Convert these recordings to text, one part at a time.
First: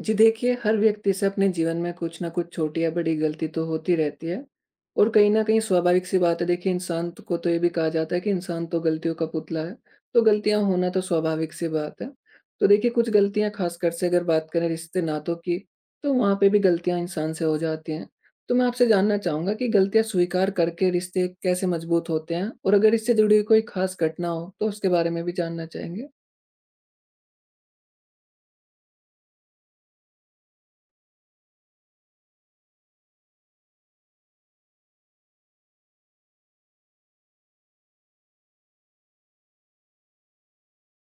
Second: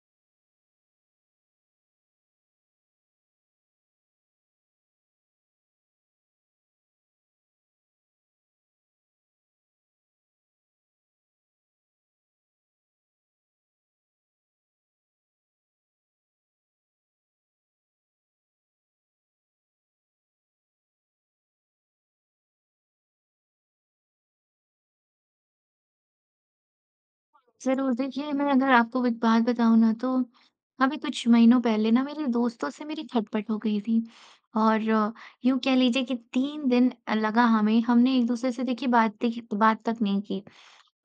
जी देखिए, हर व्यक्ति से अपने जीवन में कुछ न कुछ छोटी या बड़ी गलती तो होती रहती है और कहीं न कहीं स्वाभाविक-सी बात है। देखिए इंसान त को तो ये भी कहा जाता है कि इंसान तो गलतियों का पुतला है, तो गलतियाँ होना तो स्वाभाविक-सी बात है। तो देखिए कुछ गलतियाँ ख़ासकर से अगर बात करें रिश्ते-नातों की, तो वहाँ पे भी गलतियाँ इंसान से हो जाती हैं। तो मैं आपसे जानना चाहूँगा कि गलतियाँ स्वीकार करके रिश्ते कैसे मजबूत होते हैं? और अगर इससे जुड़ी हुई कोई ख़ास घटना हो, तो उसके बारे में भी जानना चाहेंगे? ज़रूर। देखिए, मैं अगर आपको एक बात बताऊँ ना तो अभी कुछ महीनों पहले ना मेरे दोस्तों से मेरी खटपट हो गई थी। और यूँ कह लीजिए कि 3 दिन लगा हमें, हमने एक-दूसरे से देखिए बात तक नहीं की।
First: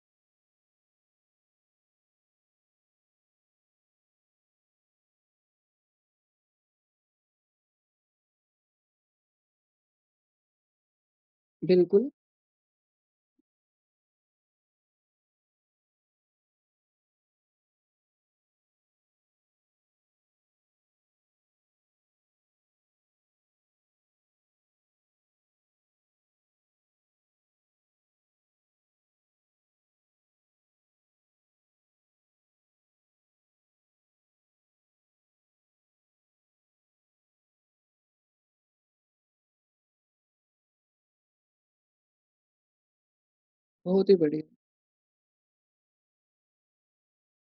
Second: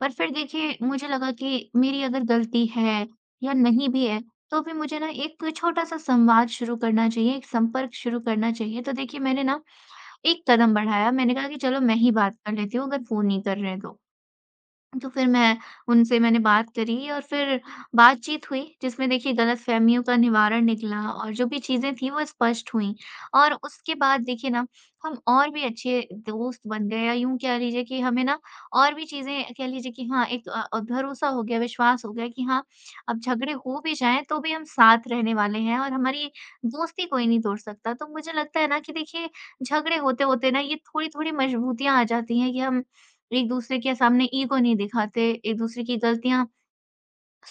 पर फिर देखिए मुझे लगा कि मेरी अगर गलती है या नहीं भी है, तो भी मुझे ना एक छोटा-सा संवाद शुरू करना चाहिए, एक संपर्क शुरू करना चाहिए। तो देखिए मैंने ना एक कदम बढ़ाया, मैंने कहा कि चलो मैं बिल्कुल। ही बात कर लेती हूँ अगर फ़ोन नहीं कर रहे हैं तो। तो फिर मैं उनसे मैंने बात करी और फिर बातचीत हुई जिसमें देखिए गलतफ़हमियों का निवारण निकला और जो भी चीज़ें थी वो स्पष्ट हुई। और उसके बाद देखिए ना हम और भी अच्छे दोस्त बन गए या यूँ कह लीजिए कि हमें ना और भी चीज़ें कह लीजिए कि हाँ, एक भरोसा हो गया, विश्वास हो गया कि हाँ, अब झगड़े हो भी जाएँ तो भी हम साथ रहने वाले हैं और हमारी दोस्ती कोई नहीं तोड़ सकता। तो मुझे लगता है ना कि देखिए झगड़े होते-होते ना ये थोड़ी-थोड़ी मजबूतियाँ आ जाती हैं कि हम एक-दूसरे के बहुत ही सामने बढ़िया। ईगो नहीं दिखाते, एक-दूसरे की गलतियाँ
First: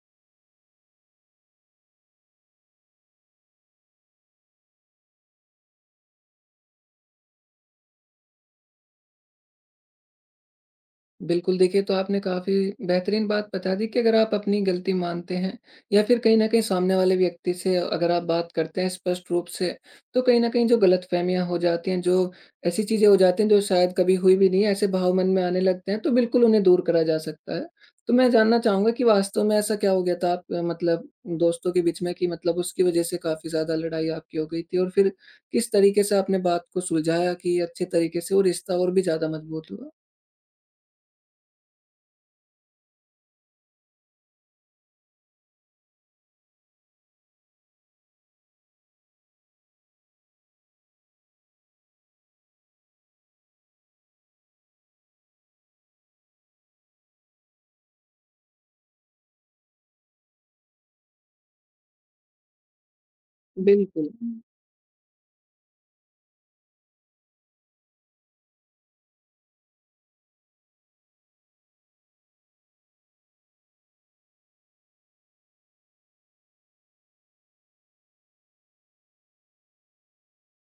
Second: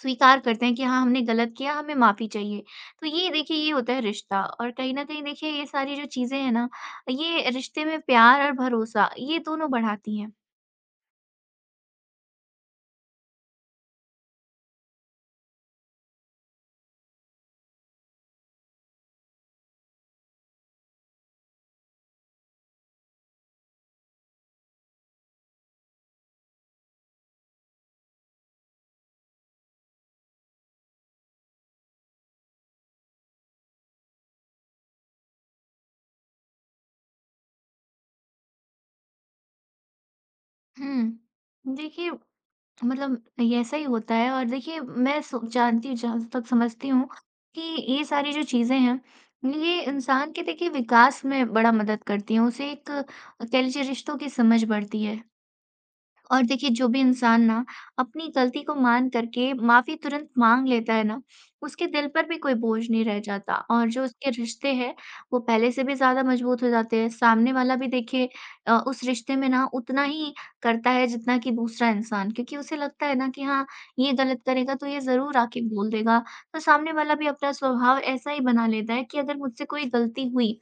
स्वीकार करते हैं कि हाँ, हमने गलत किया, हमें माफ़ी चाहिए। तो ये देखिए ये होता है रिश्ता और कहीं न कहीं देखिए ये सारी जो चीज़ें हैं ना, ये रिश्ते में प्यार और भरोसा ये दोनों बढ़ाती हैं। बिल्कुल, देखिए तो आपने काफ़ी बेहतरीन बात बता दी कि अगर आप अपनी गलती मानते हैं या फिर कहीं न कहीं सामने वाले व्यक्ति से अगर आप बात करते हैं स्पष्ट रूप से, तो कहीं न कहीं जो गलतफ़हमियाँ हो जाती हैं, जो ऐसी चीज़ें हो जाती हैं जो शायद कभी हुई भी नहीं है, ऐसे भाव मन में आने लगते हैं, तो बिल्कुल उन्हें दूर करा जा सकता है। तो मैं जानना चाहूँगा कि वास्तव में ऐसा क्या हो गया था आप मतलब दोस्तों के बीच में कि मतलब उसकी वज़ह से काफ़ी ज़्यादा लड़ाई आपकी हो गई थी? और फिर किस तरीके से आपने बात को सुलझाया कि अच्छे तरीके से वो रिश्ता और भी ज़्यादा मजबूत हुआ? हुँ। देखिए मतलब ये ऐसा ही होता है और देखिए मैं सो जानती हूँ जहाँ तक समझती हूँ कि ये सारी जो चीज़ें हैं, ये इंसान के देखिए विकास में बड़ा मदद करती हैं। उसे एक कह लीजिए रिश्तों की समझ बढ़ती है। और देखिए जो भी इंसान ना अपनी गलती को मान करके माफी तुरंत मांग लेता है ना, उसके दिल पर भी कोई बोझ नहीं रह जाता और जो बिल्कुल। उसके रिश्ते हैं वो पहले से भी ज़्यादा मजबूत हो जाते हैं। सामने वाला भी देखिए उस रिश्ते में ना उतना ही करता है जितना कि दूसरा इंसान क्योंकि उसे लगता है ना कि हाँ, ये गलत करेगा तो ये ज़रूर आके बोल देगा। तो सामने वाला भी अपना स्वभाव ऐसा ही बना लेता है कि अगर मुझसे कोई गलती हुई,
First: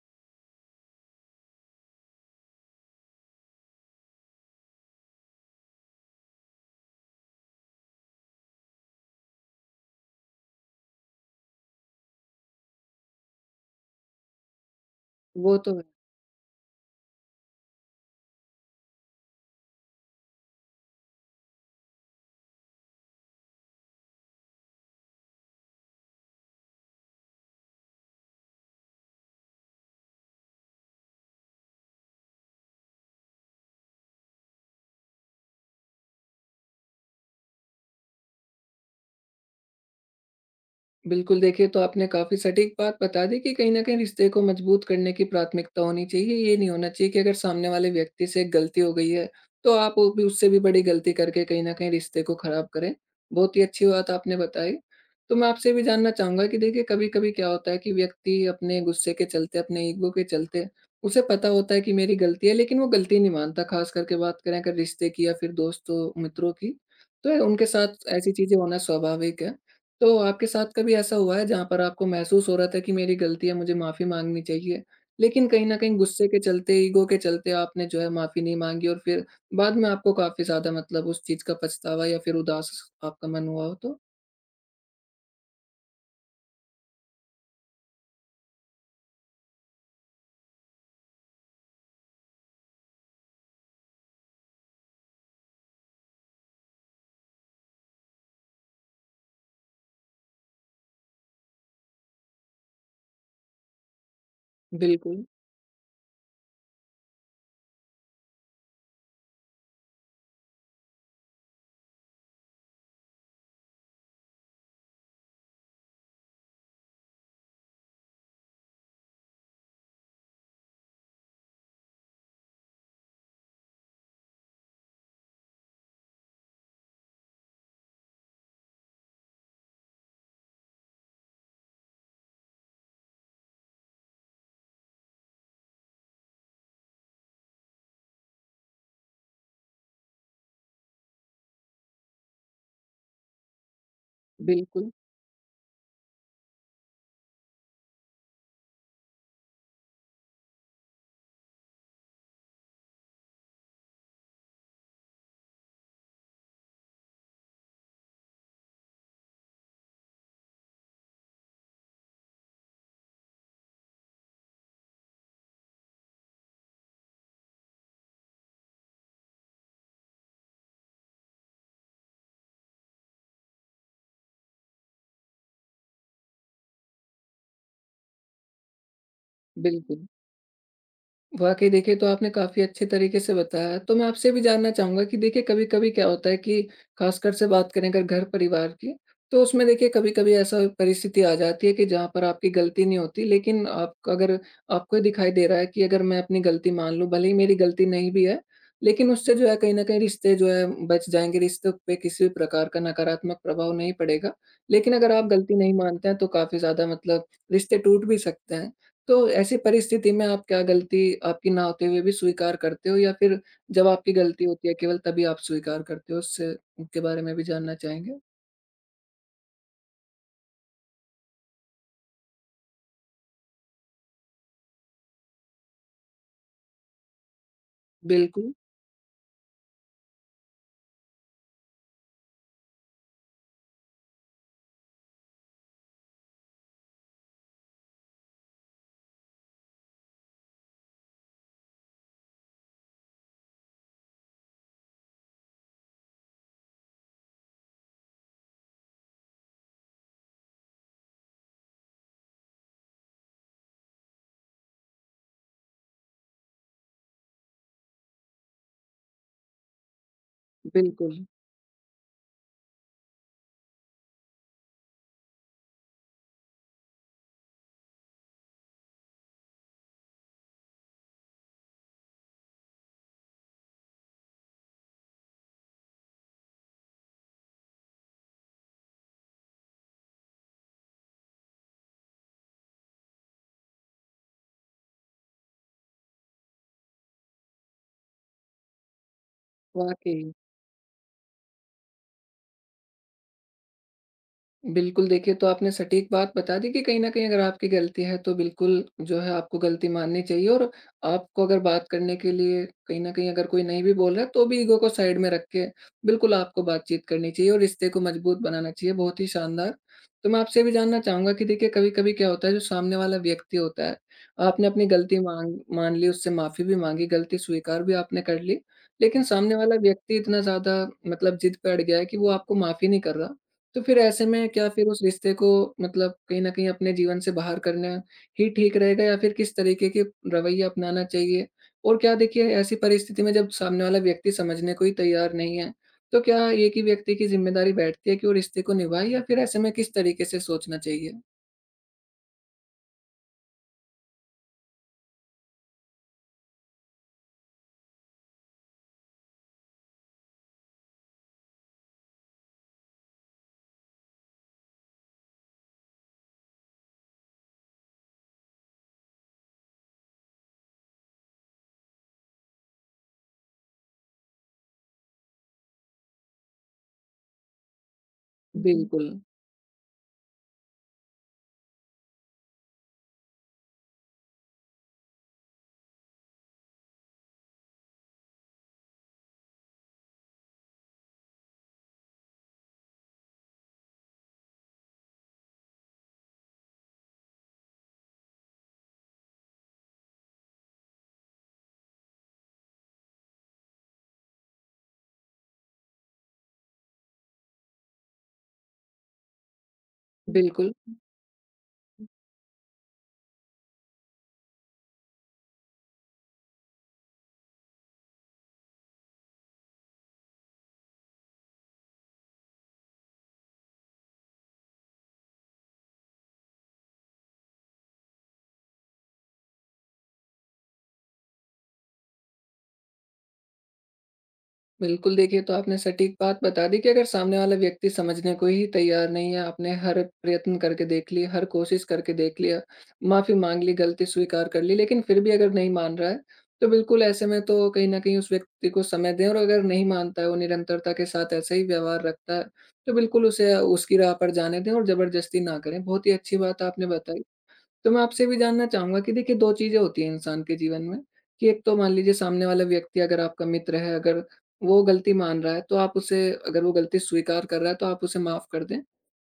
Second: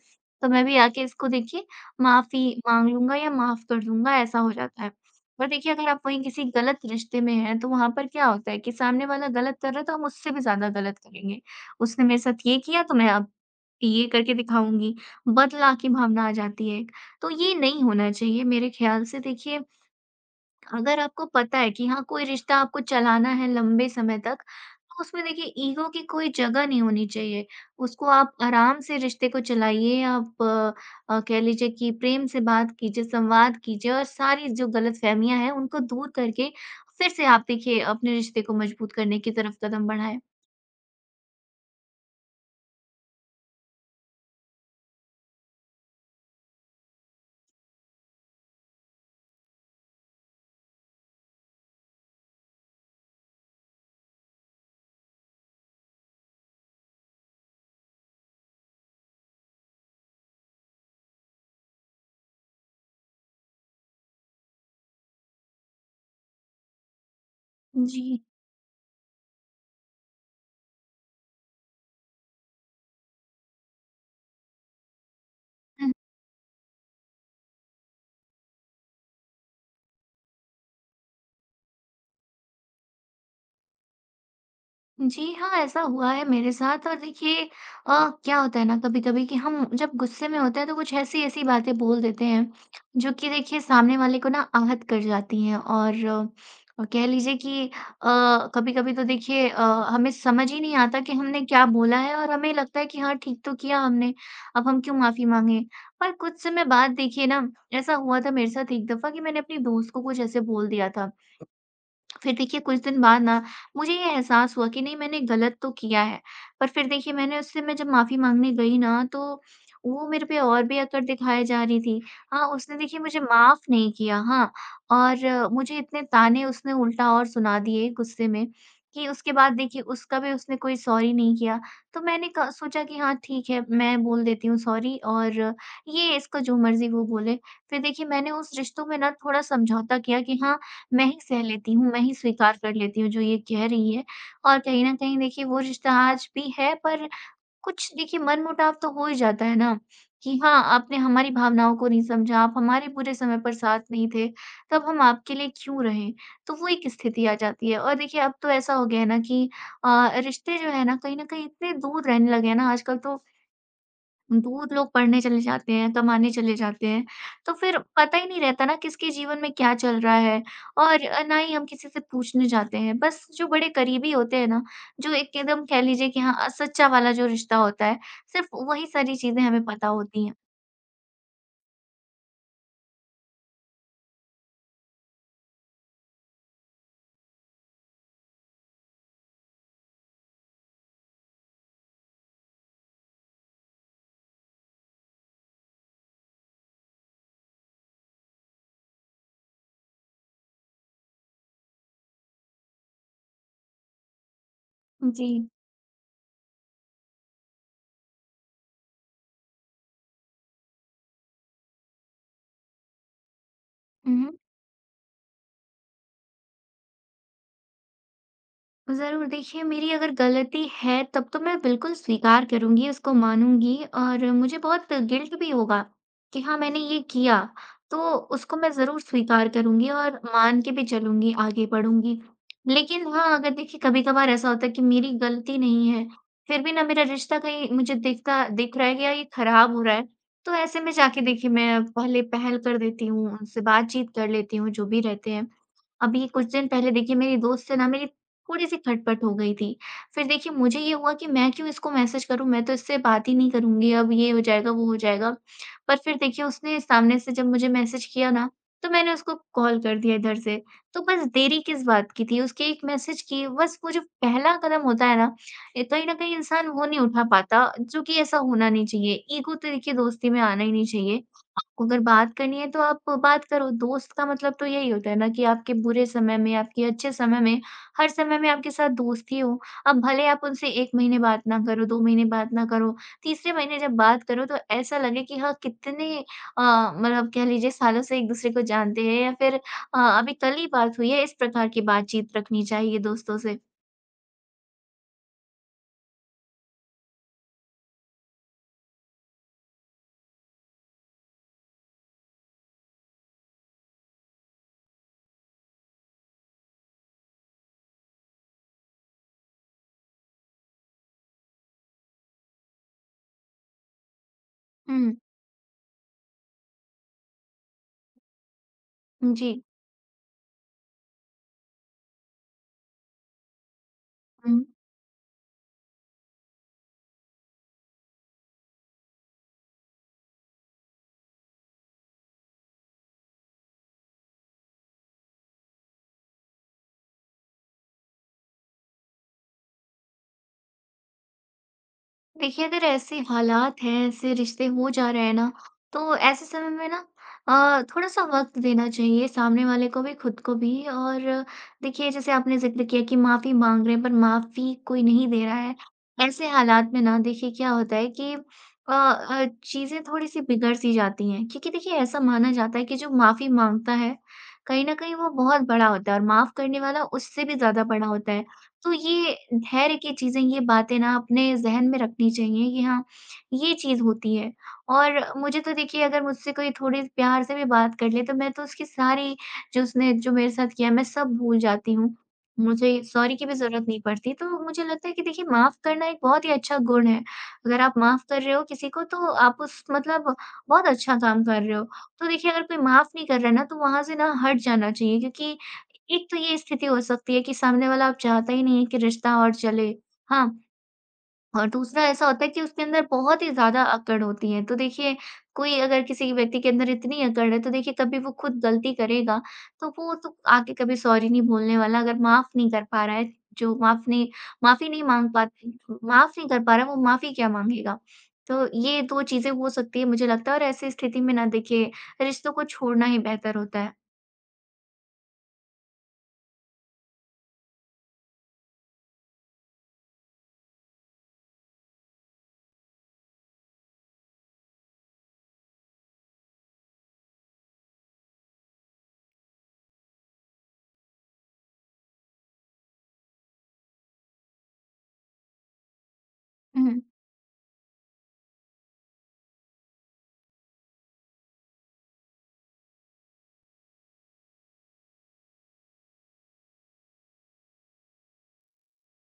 तो मैं भी आके इसको देखिए माफी माँग लूँगा या माफ़ कर दूँगा ऐसा हो जाता है। पर देखिए, अगर आप वहीं किसी गलत रिश्ते में हैं, तो वहाँ पर क्या होता है कि सामने वाला गलत कर रहा है, तो हम उससे भी ज़्यादा गलत करेंगे। उसने मेरे साथ ये किया, तो मैं अब ये करके दिखाऊँगी। वो बदला तो है। की भावना आ जाती है एक। तो ये नहीं होना चाहिए मेरे ख़्याल से देखिए अगर आपको पता है कि हाँ, कोई रिश्ता आपको चलाना है लंबे समय तक, तो उसमें देखिए ईगो की कोई जगह नहीं होनी चाहिए। उसको आप आराम से रिश्ते को चलाइए, आप कह लीजिए कि प्रेम से बात कीजिए, संवाद कीजिए और सारी जो गलतफ़हमियाँ हैं, उनको दूर करके फिर से आप देखिए अपने रिश्ते को मजबूत करने की तरफ कदम बढ़ाएँ। बिल्कुल, देखिए तो आपने काफ़ी सटीक बात बता दी कि कहीं न कहीं रिश्ते को मजबूत करने की प्राथमिकता होनी चाहिए। ये नहीं होना चाहिए कि अगर सामने वाले व्यक्ति से एक गलती हो गई है, तो आप वो भी उससे भी बड़ी गलती करके कहीं न कहीं रिश्ते को खराब करें। बहुत ही अच्छी बात आपने बताई। तो मैं आपसे ये भी जानना चाहूँगा कि देखिए कभी-कभी क्या होता है कि व्यक्ति अपने गुस्से के चलते, अपने ईगो के चलते, उसे पता होता है कि मेरी गलती है लेकिन वो गलती नहीं मानता, ख़ास करके बात करें अगर रिश्ते की या फिर दोस्तों, मित्रों की। तो उनके जी। साथ ऐसी चीज़ें होना स्वाभाविक है। तो आपके साथ कभी ऐसा हुआ है जहाँ पर आपको महसूस हो रहा था कि मेरी गलती है, मुझे माफ़ी माँगनी चाहिए, लेकिन कहीं न कहीं गुस्से के चलते, ईगो के चलते आपने जो है माफ़ी नहीं माँगी और फिर बाद में आपको काफ़ी ज़्यादा मतलब उस चीज़ का पछतावा या फिर उदास आपका मन हुआ हो तो? जी हाँ, ऐसा हुआ है मेरे साथ और देखिए क्या होता है ना कभी-कभी कि हम जब गुस्से में होते हैं तो कुछ ऐसी-ऐसी बातें बोल देते हैं, जो कि देखिए सामने वाले को ना आहत कर जाती हैं और कह लीजिए कि कभी-कभी तो देखिए हमें समझ ही नहीं आता कि हमने क्या बोला है और हमें लगता है कि हाँ, ठीक तो किया हमने, अब हम क्यों माफ़ी बिल्कुल, माँगे। पर कुछ समय बाद देखिए ना, ऐसा हुआ था मेरे साथ एक दफ़ा कि मैंने अपनी दोस्त को कुछ ऐसे बोल दिया था। फिर देखिए कुछ दिन बाद ना मुझे ये एहसास हुआ कि नहीं मैंने गलत तो किया है। पर फिर देखिए मैं जब माफ़ी माँगने गई ना तो वो मेरे पे और भी अकड़ दिखाए जा रही थी। हाँ, उसने देखिए मुझे माफ़ नहीं किया हाँ, और मुझे इतने ताने उसने उल्टा और सुना दिए गुस्से में कि उसके बाद देखिए उसका भी उसने कोई सॉरी नहीं किया। तो मैंने क सोचा कि हाँ ठीक है, मैं बोल देती हूँ सॉरी और ये इसको जो मर्ज़ी वो बोले। फिर देखिए मैंने उस रिश्तों में ना थोड़ा समझौता किया कि हाँ मैं ही सह लेती हूँ, मैं ही स्वीकार कर लेती हूँ जो ये कह रही है। और कहीं बिल्कुल, न कहीं देखिए वो रिश्ता आज भी है पर कुछ देखिए मनमुटाव तो हो ही जाता है ना, कि हाँ, आपने हमारी भावनाओं को नहीं समझा, आप हमारे बुरे समय पर साथ नहीं थे, तब हम आपके लिए क्यों रहें? तो वो एक स्थिति आ जाती है और देखिए अब तो ऐसा हो गया है ना कि रिश्ते जो है ना कहीं न कहीं इतने दूर रहने लगे हैं ना आजकल तो दूर लोग पढ़ने चले जाते हैं, कमाने चले जाते हैं, तो फिर पता ही नहीं रहता ना किसके जीवन में क्या चल रहा है और ना ही हम किसी से पूछने जाते हैं। बस जो बड़े करीबी होते हैं ना, जो एक एकदम कह लीजिए कि हाँ सच्चा वाला जो रिश्ता होता है, सिर्फ़ वही सारी चीज़ें हमें पता बिल्कुल। होती हैं। वाक़ई देखिए, तो आपने काफ़ी अच्छे तरीके से बताया। तो मैं आपसे भी जानना चाहूँगा कि देखिए कभी-कभी क्या होता है कि ख़ासकर से बात करें अगर घर-परिवार की, तो उसमें देखिए कभी-कभी ऐसा परिस्थिति आ जाती है कि जहाँ पर आपकी गलती नहीं होती, लेकिन आप अगर आपको ये दिखाई दे रहा है कि अगर मैं अपनी गलती मान लूँ, भले ही मेरी गलती नहीं भी है, लेकिन उससे जो है कहीं न कहीं रिश्ते जो है बच जाएँगे, रिश्तों पे किसी भी प्रकार का नकारात्मक प्रभाव नहीं पड़ेगा। लेकिन अगर आप जी। गलती नहीं मानते हैं, तो काफ़ी ज़्यादा मतलब रिश्ते टूट भी सकते हैं। तो ऐसी परिस्थिति में आप क्या गलती आपकी ना होते हुए भी स्वीकार करते हो या फिर जब आपकी गलती होती है केवल तभी आप स्वीकार करते हो? उससे के बारे में भी जानना चाहेंगे? ज़रूर, देखिए मेरी अगर गलती है तब तो मैं बिल्कुल स्वीकार करूँगी, उसको मानूँगी और मुझे बहुत गिल्ट भी होगा कि हाँ, मैंने ये किया, तो बिल्कुल, उसको मैं ज़रूर स्वीकार करूँगी और मान के भी चलूँगी, आगे बढ़ूँगी। लेकिन हाँ, अगर देखिए कभी-कभार ऐसा होता है कि मेरी गलती नहीं है, फिर भी ना मेरा रिश्ता कहीं मुझे दिख रहा है कि यार ये खराब हो रहा है, तो ऐसे में जाके देखिए मैं पहले पहल कर देती हूँ, उनसे बातचीत कर लेती हूँ, जो भी रहते हैं। अभी कुछ दिन पहले देखिए मेरी दोस्त से ना मेरी थोड़ी-सी खटपट हो गई थी। फिर देखिए मुझे ये हुआ कि मैं क्यों इसको मैसेज करूँ, मैं तो इससे बात ही नहीं करूँगी, अब ये हो जाएगा, वो हो जाएगा। पर फिर देखिए उसने सामने से जब मुझे मैसेज किया ना, तो मैंने उसको कॉल कर दिया इधर से। तो बिल्कुल, बस देरी किस बात की थी, उसके एक मैसेज की बस वो जो पहला कदम होता है ना, ए कहीं न कहीं इंसान वो नहीं उठा पाता, जो कि ऐसा होना नहीं चाहिए। ईगो तो देखिए दोस्ती में आना ही नहीं चाहिए। आपको अगर बात करनी है तो आप बात करो, दोस्त का मतलब तो यही होता है ना कि आपके बुरे समय में, आपके अच्छे समय में हर समय मैं आपके साथ दोस्त ही हूँ। अब भले आप उनसे 1 महीने बात ना करो, 2 महीने बात ना करो, तीसरे महीने जब बात करो तो ऐसा लगे कि हाँ कितने अ, मतलब कह लीजिए सालों से एक-दूसरे को जानते हैं या फिर वाक़ई। अभी कल ही बात हुई है, इस प्रकार की बातचीत रखनी चाहिए दोस्तों से। बिल्कुल, देखिए तो आपने सटीक बात बता दी कि कहीं न कहीं अगर आपकी गलती है तो बिल्कुल जो है आपको गलती माननी चाहिए, और आपको अगर बात करने के लिए कहीं न कहीं अगर कोई नहीं भी बोल रहा है तो भी ईगो को साइड में रख के बिल्कुल आपको बातचीत करनी चाहिए और रिश्ते को मजबूत बनाना चाहिए। बहुत ही शानदार! तो मैं आपसे ये भी जानना चाहूँगा कि देखिए कभी-कभी क्या होता है जो सामने वाला व्यक्ति होता है, आपने अपनी हुँ, गलती माँग मान ली, उससे माफ़ी भी माँगी, गलती स्वीकार भी आपने कर ली, लेकिन जी। सामने वाला व्यक्ति इतना ज़्यादा मतलब ज़िद पे अड़ गया है कि वो आपको माफ़ ही नहीं कर रहा। तो फिर ऐसे में क्या फिर उस रिश्ते को मतलब कहीं न कहीं अपने जीवन से बाहर करना ही ठीक रहेगा या फिर किस तरीके के रवैया अपनाना चाहिए? और क्या देखिए ऐसी परिस्थिति में जब सामने वाला व्यक्ति समझने को ही तैयार नहीं है, तो क्या एक ही व्यक्ति की ज़िम्मेदारी बैठती है कि वो रिश्ते को निभाए या फिर ऐसे में किस तरीके से सोचना चाहिए? हुँ, हुँ। देखिए, अगर ऐसे हालात हैं, ऐसे रिश्ते हो जा रहे हैं ना, तो ऐसे समय में ना थोड़ा-सा वक़्त देना चाहिए सामने वाले को भी, खुद को भी। और देखिए, जैसे आपने ज़िक्र किया कि माफ़ी माँग रहे हैं, पर माफ़ी कोई नहीं दे रहा है। ऐसे हालात में ना देखिए क्या होता है कि चीज़ें थोड़ी-सी बिगड़-सी जाती हैं। क्योंकि देखिए, ऐसा माना जाता है कि जो माफ़ी माँगता है, कहीं न कहीं वो बहुत बड़ा होता है और माफ़ करने वाला उससे भी ज़्यादा बड़ा होता है। तो बिल्कुल, ये धैर्य की चीज़ें, ये बातें ना अपने ज़हन में रखनी चाहिए कि हाँ, ये चीज़ होती है। और मुझे तो देखिए अगर मुझसे कोई थोड़ी प्यार से भी बात कर ले, तो मैं तो उसकी सारी जो मेरे साथ किया, मैं सब भूल जाती हूँ। मुझे सॉरी की भी ज़रूरत नहीं पड़ती। तो मुझे लगता है कि देखिए माफ़ करना एक बहुत ही अच्छा गुण है। अगर आप माफ़ कर रहे हो किसी को तो आप उस मतलब बहुत अच्छा काम कर रहे हो। तो देखिए अगर कोई माफ़ नहीं कर रहा है ना, तो वहाँ से ना हट जाना चाहिए क्योंकि एक तो ये स्थिति हो सकती है कि सामने वाला अब चाहता ही नहीं है कि रिश्ता और चले, हाँ। बिल्कुल। और दूसरा ऐसा होता है कि उसके अंदर बहुत ही ज़्यादा अकड़ होती है। तो देखिए, कोई अगर किसी व्यक्ति के अंदर इतनी अकड़ है, तो देखिए कभी वो खुद गलती करेगा, तो वो तो आके कभी सॉरी नहीं बोलने वाला। अगर माफ़ नहीं कर पा रहा है, जो माफ़ी नहीं माँग पा माफ़ नहीं कर पा रहा है, वो माफ़ी क्या माँगेगा? तो ये 2 चीज़ें हो सकती है मुझे लगता है और ऐसी स्थिति में ना देखिए, रिश्तों को छोड़ना ही बेहतर होता है। बिल्कुल, देखिए तो आपने सटीक बात बता दी कि अगर सामने वाला व्यक्ति समझने को ही तैयार नहीं है, आपने हर प्रयत्न करके देख लिए, हर कोशिश करके देख लिया, माफ़ी माँग ली, गलती स्वीकार कर ली, लेकिन फिर भी अगर नहीं मान रहा है, तो बिल्कुल ऐसे में तो कहीं न कहीं उस व्यक्ति को समय दें, और अगर नहीं मानता है, वो निरंतरता के साथ ऐसा ही व्यवहार रखता है, तो बिल्कुल उसे उसकी राह पर जाने दें और ज़बरदस्ती ना करें। बहुत ही अच्छी बात आपने हुँ, बताई। तो मैं आपसे भी जानना चाहूँगा कि देखिए 2 चीज़ें होती हैं इंसान के जीवन में, कि एक तो मान लीजिए सामने वाला व्यक्ति अगर आपका मित्र है, अगर वो गलती मान रहा है तो आप उसे, अगर वो गलती स्वीकार कर रहा है तो आप उसे माफ़ कर दें।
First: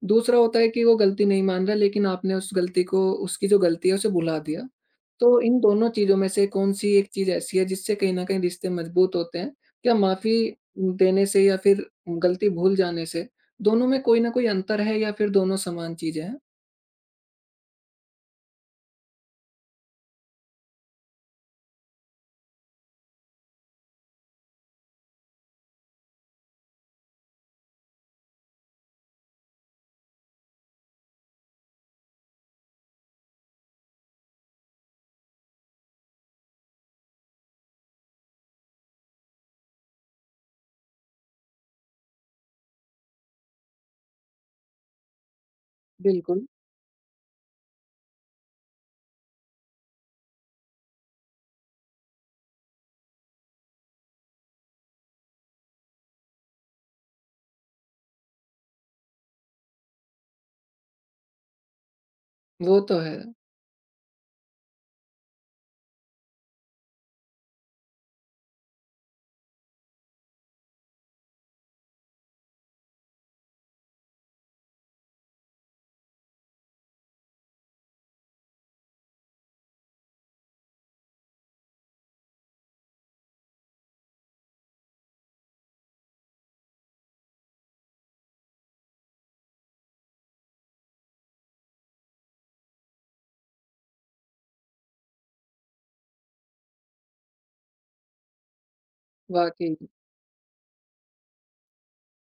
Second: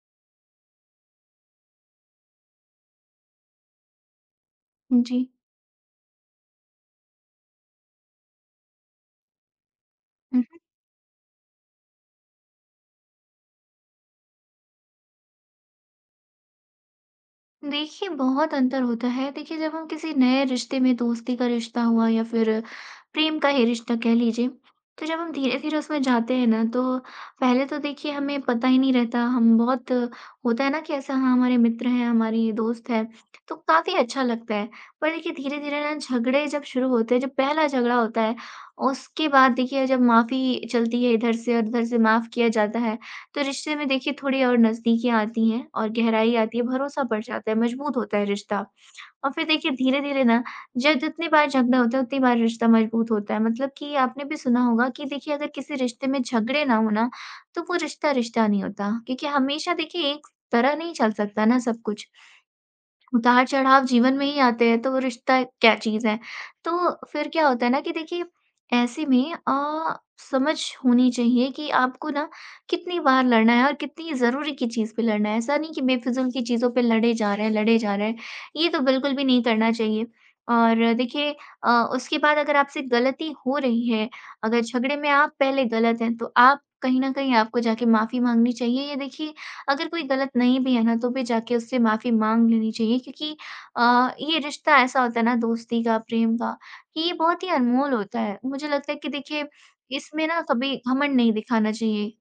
दूसरा होता है कि वो गलती नहीं मान रहा, लेकिन आपने उस गलती को, उसकी जो गलती है उसे भुला दिया। हुँ। जी। तो इन दोनों चीज़ों में से कौन-सी एक चीज़ ऐसी है जिससे कहीं न कहीं रिश्ते मजबूत होते हैं? क्या माफ़ी देने से या फिर गलती भूल जाने से, दोनों में कोई न कोई अंतर है या फिर दोनों समान चीज़ें हैं? देखिए, बहुत अंतर होता है। देखिए, जब हम किसी नए रिश्ते में दोस्ती का रिश्ता हुआ या फिर प्रेम का ही रिश्ता कह लीजिए, तो जब हम धीरे-धीरे उसमें जाते हैं ना, तो पहले तो देखिए हमें पता ही नहीं रहता। हम बहुत होता है ना कि ऐसा हाँ, हमारे मित्र हैं, हमारे ये दोस्त हैं, तो काफ़ी अच्छा लगता है। पर देखिए धीरे-धीरे ना झगड़े जब शुरू होते हैं, जब पहला झगड़ा होता है, उसके बाद देखिए जब माफ़ी चलती है इधर से और उधर से माफ़ किया जाता है, तो रिश्ते में देखिए थोड़ी और नज़दीकियाँ आती हैं और गहराई बिल्कुल, आती है, भरोसा बढ़ जाता है, मजबूत होता है रिश्ता। और फिर देखिए धीरे-धीरे ना ज जितनी बार झगड़ा होता है उतनी बार रिश्ता मजबूत होता है। मतलब कि आपने भी सुना होगा कि देखिए अगर किसी रिश्ते में झगड़े ना हो ना, तो वो रिश्ता, रिश्ता नहीं होता। क्योंकि हमेशा देखिए एक तरह नहीं चल सकता ना सब कुछ। वो तो है। उतार-चढ़ाव जीवन में ही आते हैं, तो वो रिश्ता क्या चीज़ है? तो फिर क्या होता है ना कि देखिए ऐसे में समझ होनी चाहिए कि आपको ना कितनी बार लड़ना है और कितनी ज़रूरी की चीज़ पे लड़ना है। ऐसा नहीं कि बेफिज़ूल की चीज़ों पे लड़े जा रहे हैं, लड़े जा रहे हैं, ये तो बिल्कुल भी नहीं करना चाहिए। और देखिए अ, उसके बाद अगर आपसे गलती हो रही है, अगर झगड़े में आप पहले गलत हैं, तो आप कहीं न कहीं आपको जाके माफ़ी माँगनी चाहिए। ये देखिए अगर कोई गलत नहीं भी है ना, तो भी जाके उससे माफ़ी माँग लेनी चाहिए क्योंकि ये रिश्ता ऐसा होता है ना दोस्ती का, प्रेम का, कि ये बहुत ही अनमोल होता है। मुझे लगता है कि देखिए वाक़ई। इसमें ना कभी घमंड नहीं दिखाना चाहिए।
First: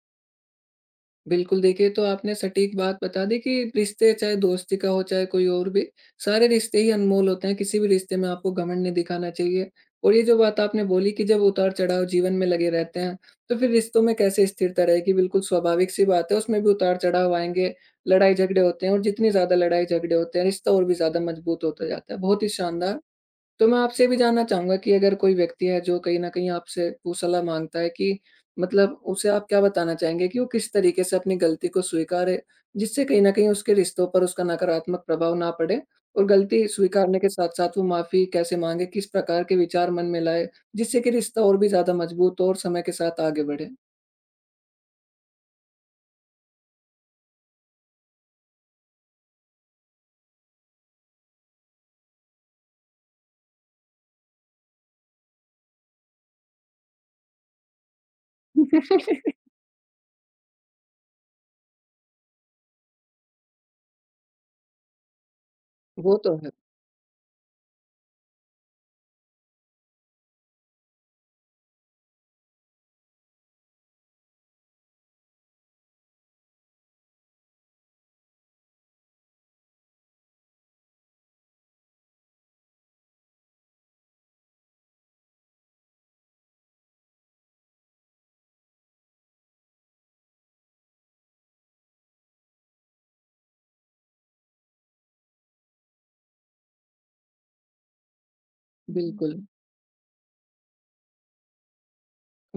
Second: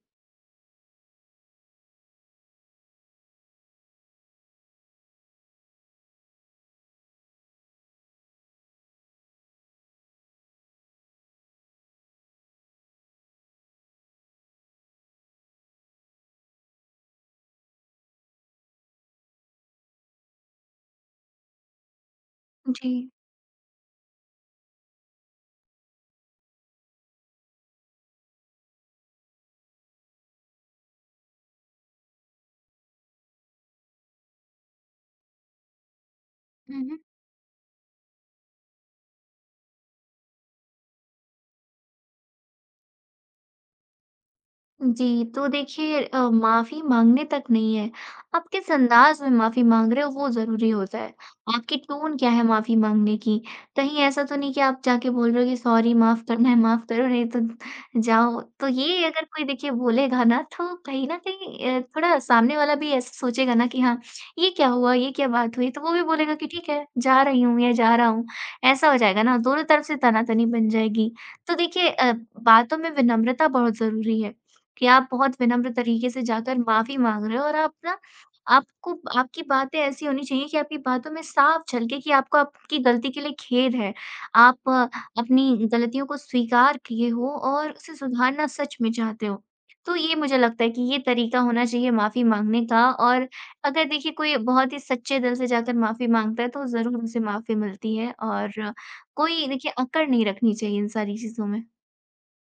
बिल्कुल, देखिए तो आपने सटीक बात बता दी कि रिश्ते चाहे दोस्ती का हो, चाहे कोई और भी, सारे रिश्ते ही अनमोल होते हैं, किसी भी रिश्ते में आपको घमंड नहीं दिखाना चाहिए। और ये जो बात आपने बोली कि जब उतार-चढ़ाव जीवन में लगे रहते हैं, तो फिर रिश्तों में कैसे स्थिरता रहेगी, बिल्कुल स्वाभाविक-सी बात है, उसमें भी उतार-चढ़ाव आएँगे, लड़ाई-झगड़े होते हैं और जितनी ज़्यादा लड़ाई-झगड़े होते हैं, रिश्ता और भी ज़्यादा मजबूत होता जाता है। बहुत ही जी। शानदार! तो मैं आपसे ये भी जानना चाहूँगा कि अगर कोई व्यक्ति है जो कहीं न कहीं आपसे वो सलाह माँगता है कि मतलब उसे आप क्या बताना चाहेंगे कि वो किस तरीके से अपनी गलती को स्वीकारे, जिससे कहीं न कहीं उसके रिश्तों पर उसका नकारात्मक प्रभाव ना पड़े? और गलती हम्म स्वीकारने के साथ-साथ वो माफ़ी कैसे माँगे? किस प्रकार के विचार मन में लाए, जिससे कि रिश्ता और भी ज़्यादा मजबूत हो और समय के साथ आगे बढ़े? जी, तो देखिए माफ़ी माँगने तक नहीं है, आप किस अंदाज़ में माफ़ी माँग रहे हो वो ज़रूरी होता है। आपकी टोन क्या है माफ़ी माँगने की, कहीं ऐसा तो नहीं कि आप जाके बोल रहे हो कि सॉरी माफ़ करना है, माफ़ करो नहीं तो जाओ। तो ये अगर कोई देखिए बोलेगा ना तो कहीं न कहीं थोड़ा सामने वाला भी ऐसा सोचेगा ना कि हाँ, ये क्या हुआ, ये क्या बात हुई? तो वो भी वो बोलेगा तो कि है। ठीक है, जा रही हूँ या जा रहा हूँ, ऐसा हो जाएगा ना, दोनों तरफ से तना-तनी बन जाएगी। तो देखिए बातों में विनम्रता बहुत ज़रूरी है। कि आप बहुत विनम्र तरीके से जाकर माफ़ी माँग रहे हो और आप ना आपको आपकी बातें ऐसी होनी चाहिए कि आपकी बातों में साफ झलके कि आपको आपकी गलती के लिए खेद है। आप अपनी गलतियों को स्वीकार किए हो और उसे सुधारना सच में चाहते हो। तो ये मुझे लगता है कि ये तरीका होना चाहिए माफ़ी माँगने का और अगर देखिए कोई बहुत ही सच्चे दिल से जाकर माफ़ी माँगता है तो ज़रूर उसे माफ़ी मिलती है और बिल्कुल। कोई देखिए अकड़ नहीं रखनी चाहिए इन सारी चीज़ों में।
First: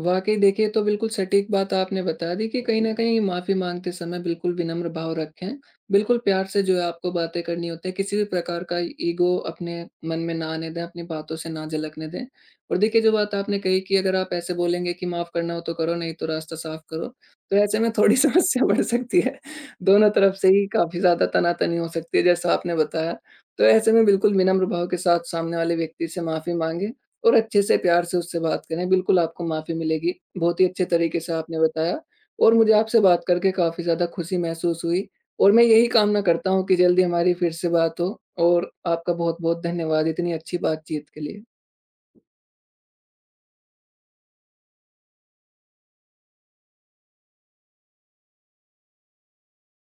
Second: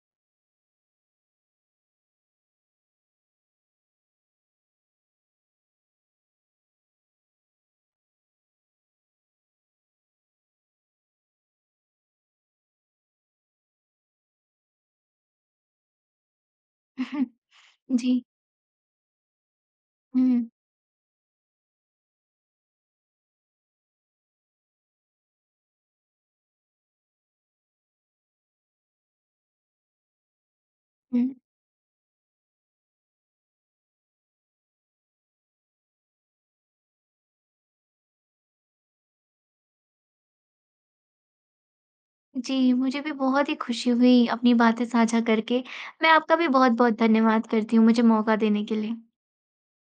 वाकई देखिए, तो बिल्कुल सटीक बात आपने बता दी कि कहीं न कहीं माफ़ी माँगते समय बिल्कुल विनम्र भाव रखें। बिल्कुल प्यार से जो है आपको बातें करनी होती है, किसी भी प्रकार का ईगो अपने मन में ना आने दें, अपनी बातों से ना झलकने दें। और देखिए जो बात आपने कही कि अगर आप ऐसे बोलेंगे कि माफ़ करना हो तो करो, नहीं तो रास्ता साफ करो, तो ऐसे में थोड़ी जी। समस्या बढ़ सकती है। दोनों तरफ हुँ, से ही काफ़ी ज़्यादा तना-तनी हो सकती है जैसा आपने बताया। तो ऐसे में बिल्कुल विनम्र भाव के साथ सामने वाले व्यक्ति से माफ़ी माँगे और अच्छे से प्यार से उससे बात करें, बिल्कुल आपको माफ़ी मिलेगी। बहुत ही अच्छे तरीके हुँ। से आपने बताया, और मुझे आपसे बात करके काफ़ी ज़्यादा खुशी महसूस हुई, और मैं यही कामना करता हूँ कि जल्दी हमारी फिर से बात हो, और आपका बहुत-बहुत धन्यवाद इतनी अच्छी बातचीत के लिए। जी, मुझे भी बहुत ही खुशी हुई अपनी बातें साझा करके। मैं आपका भी बहुत-बहुत धन्यवाद करती हूँ मुझे मौका देने के लिए।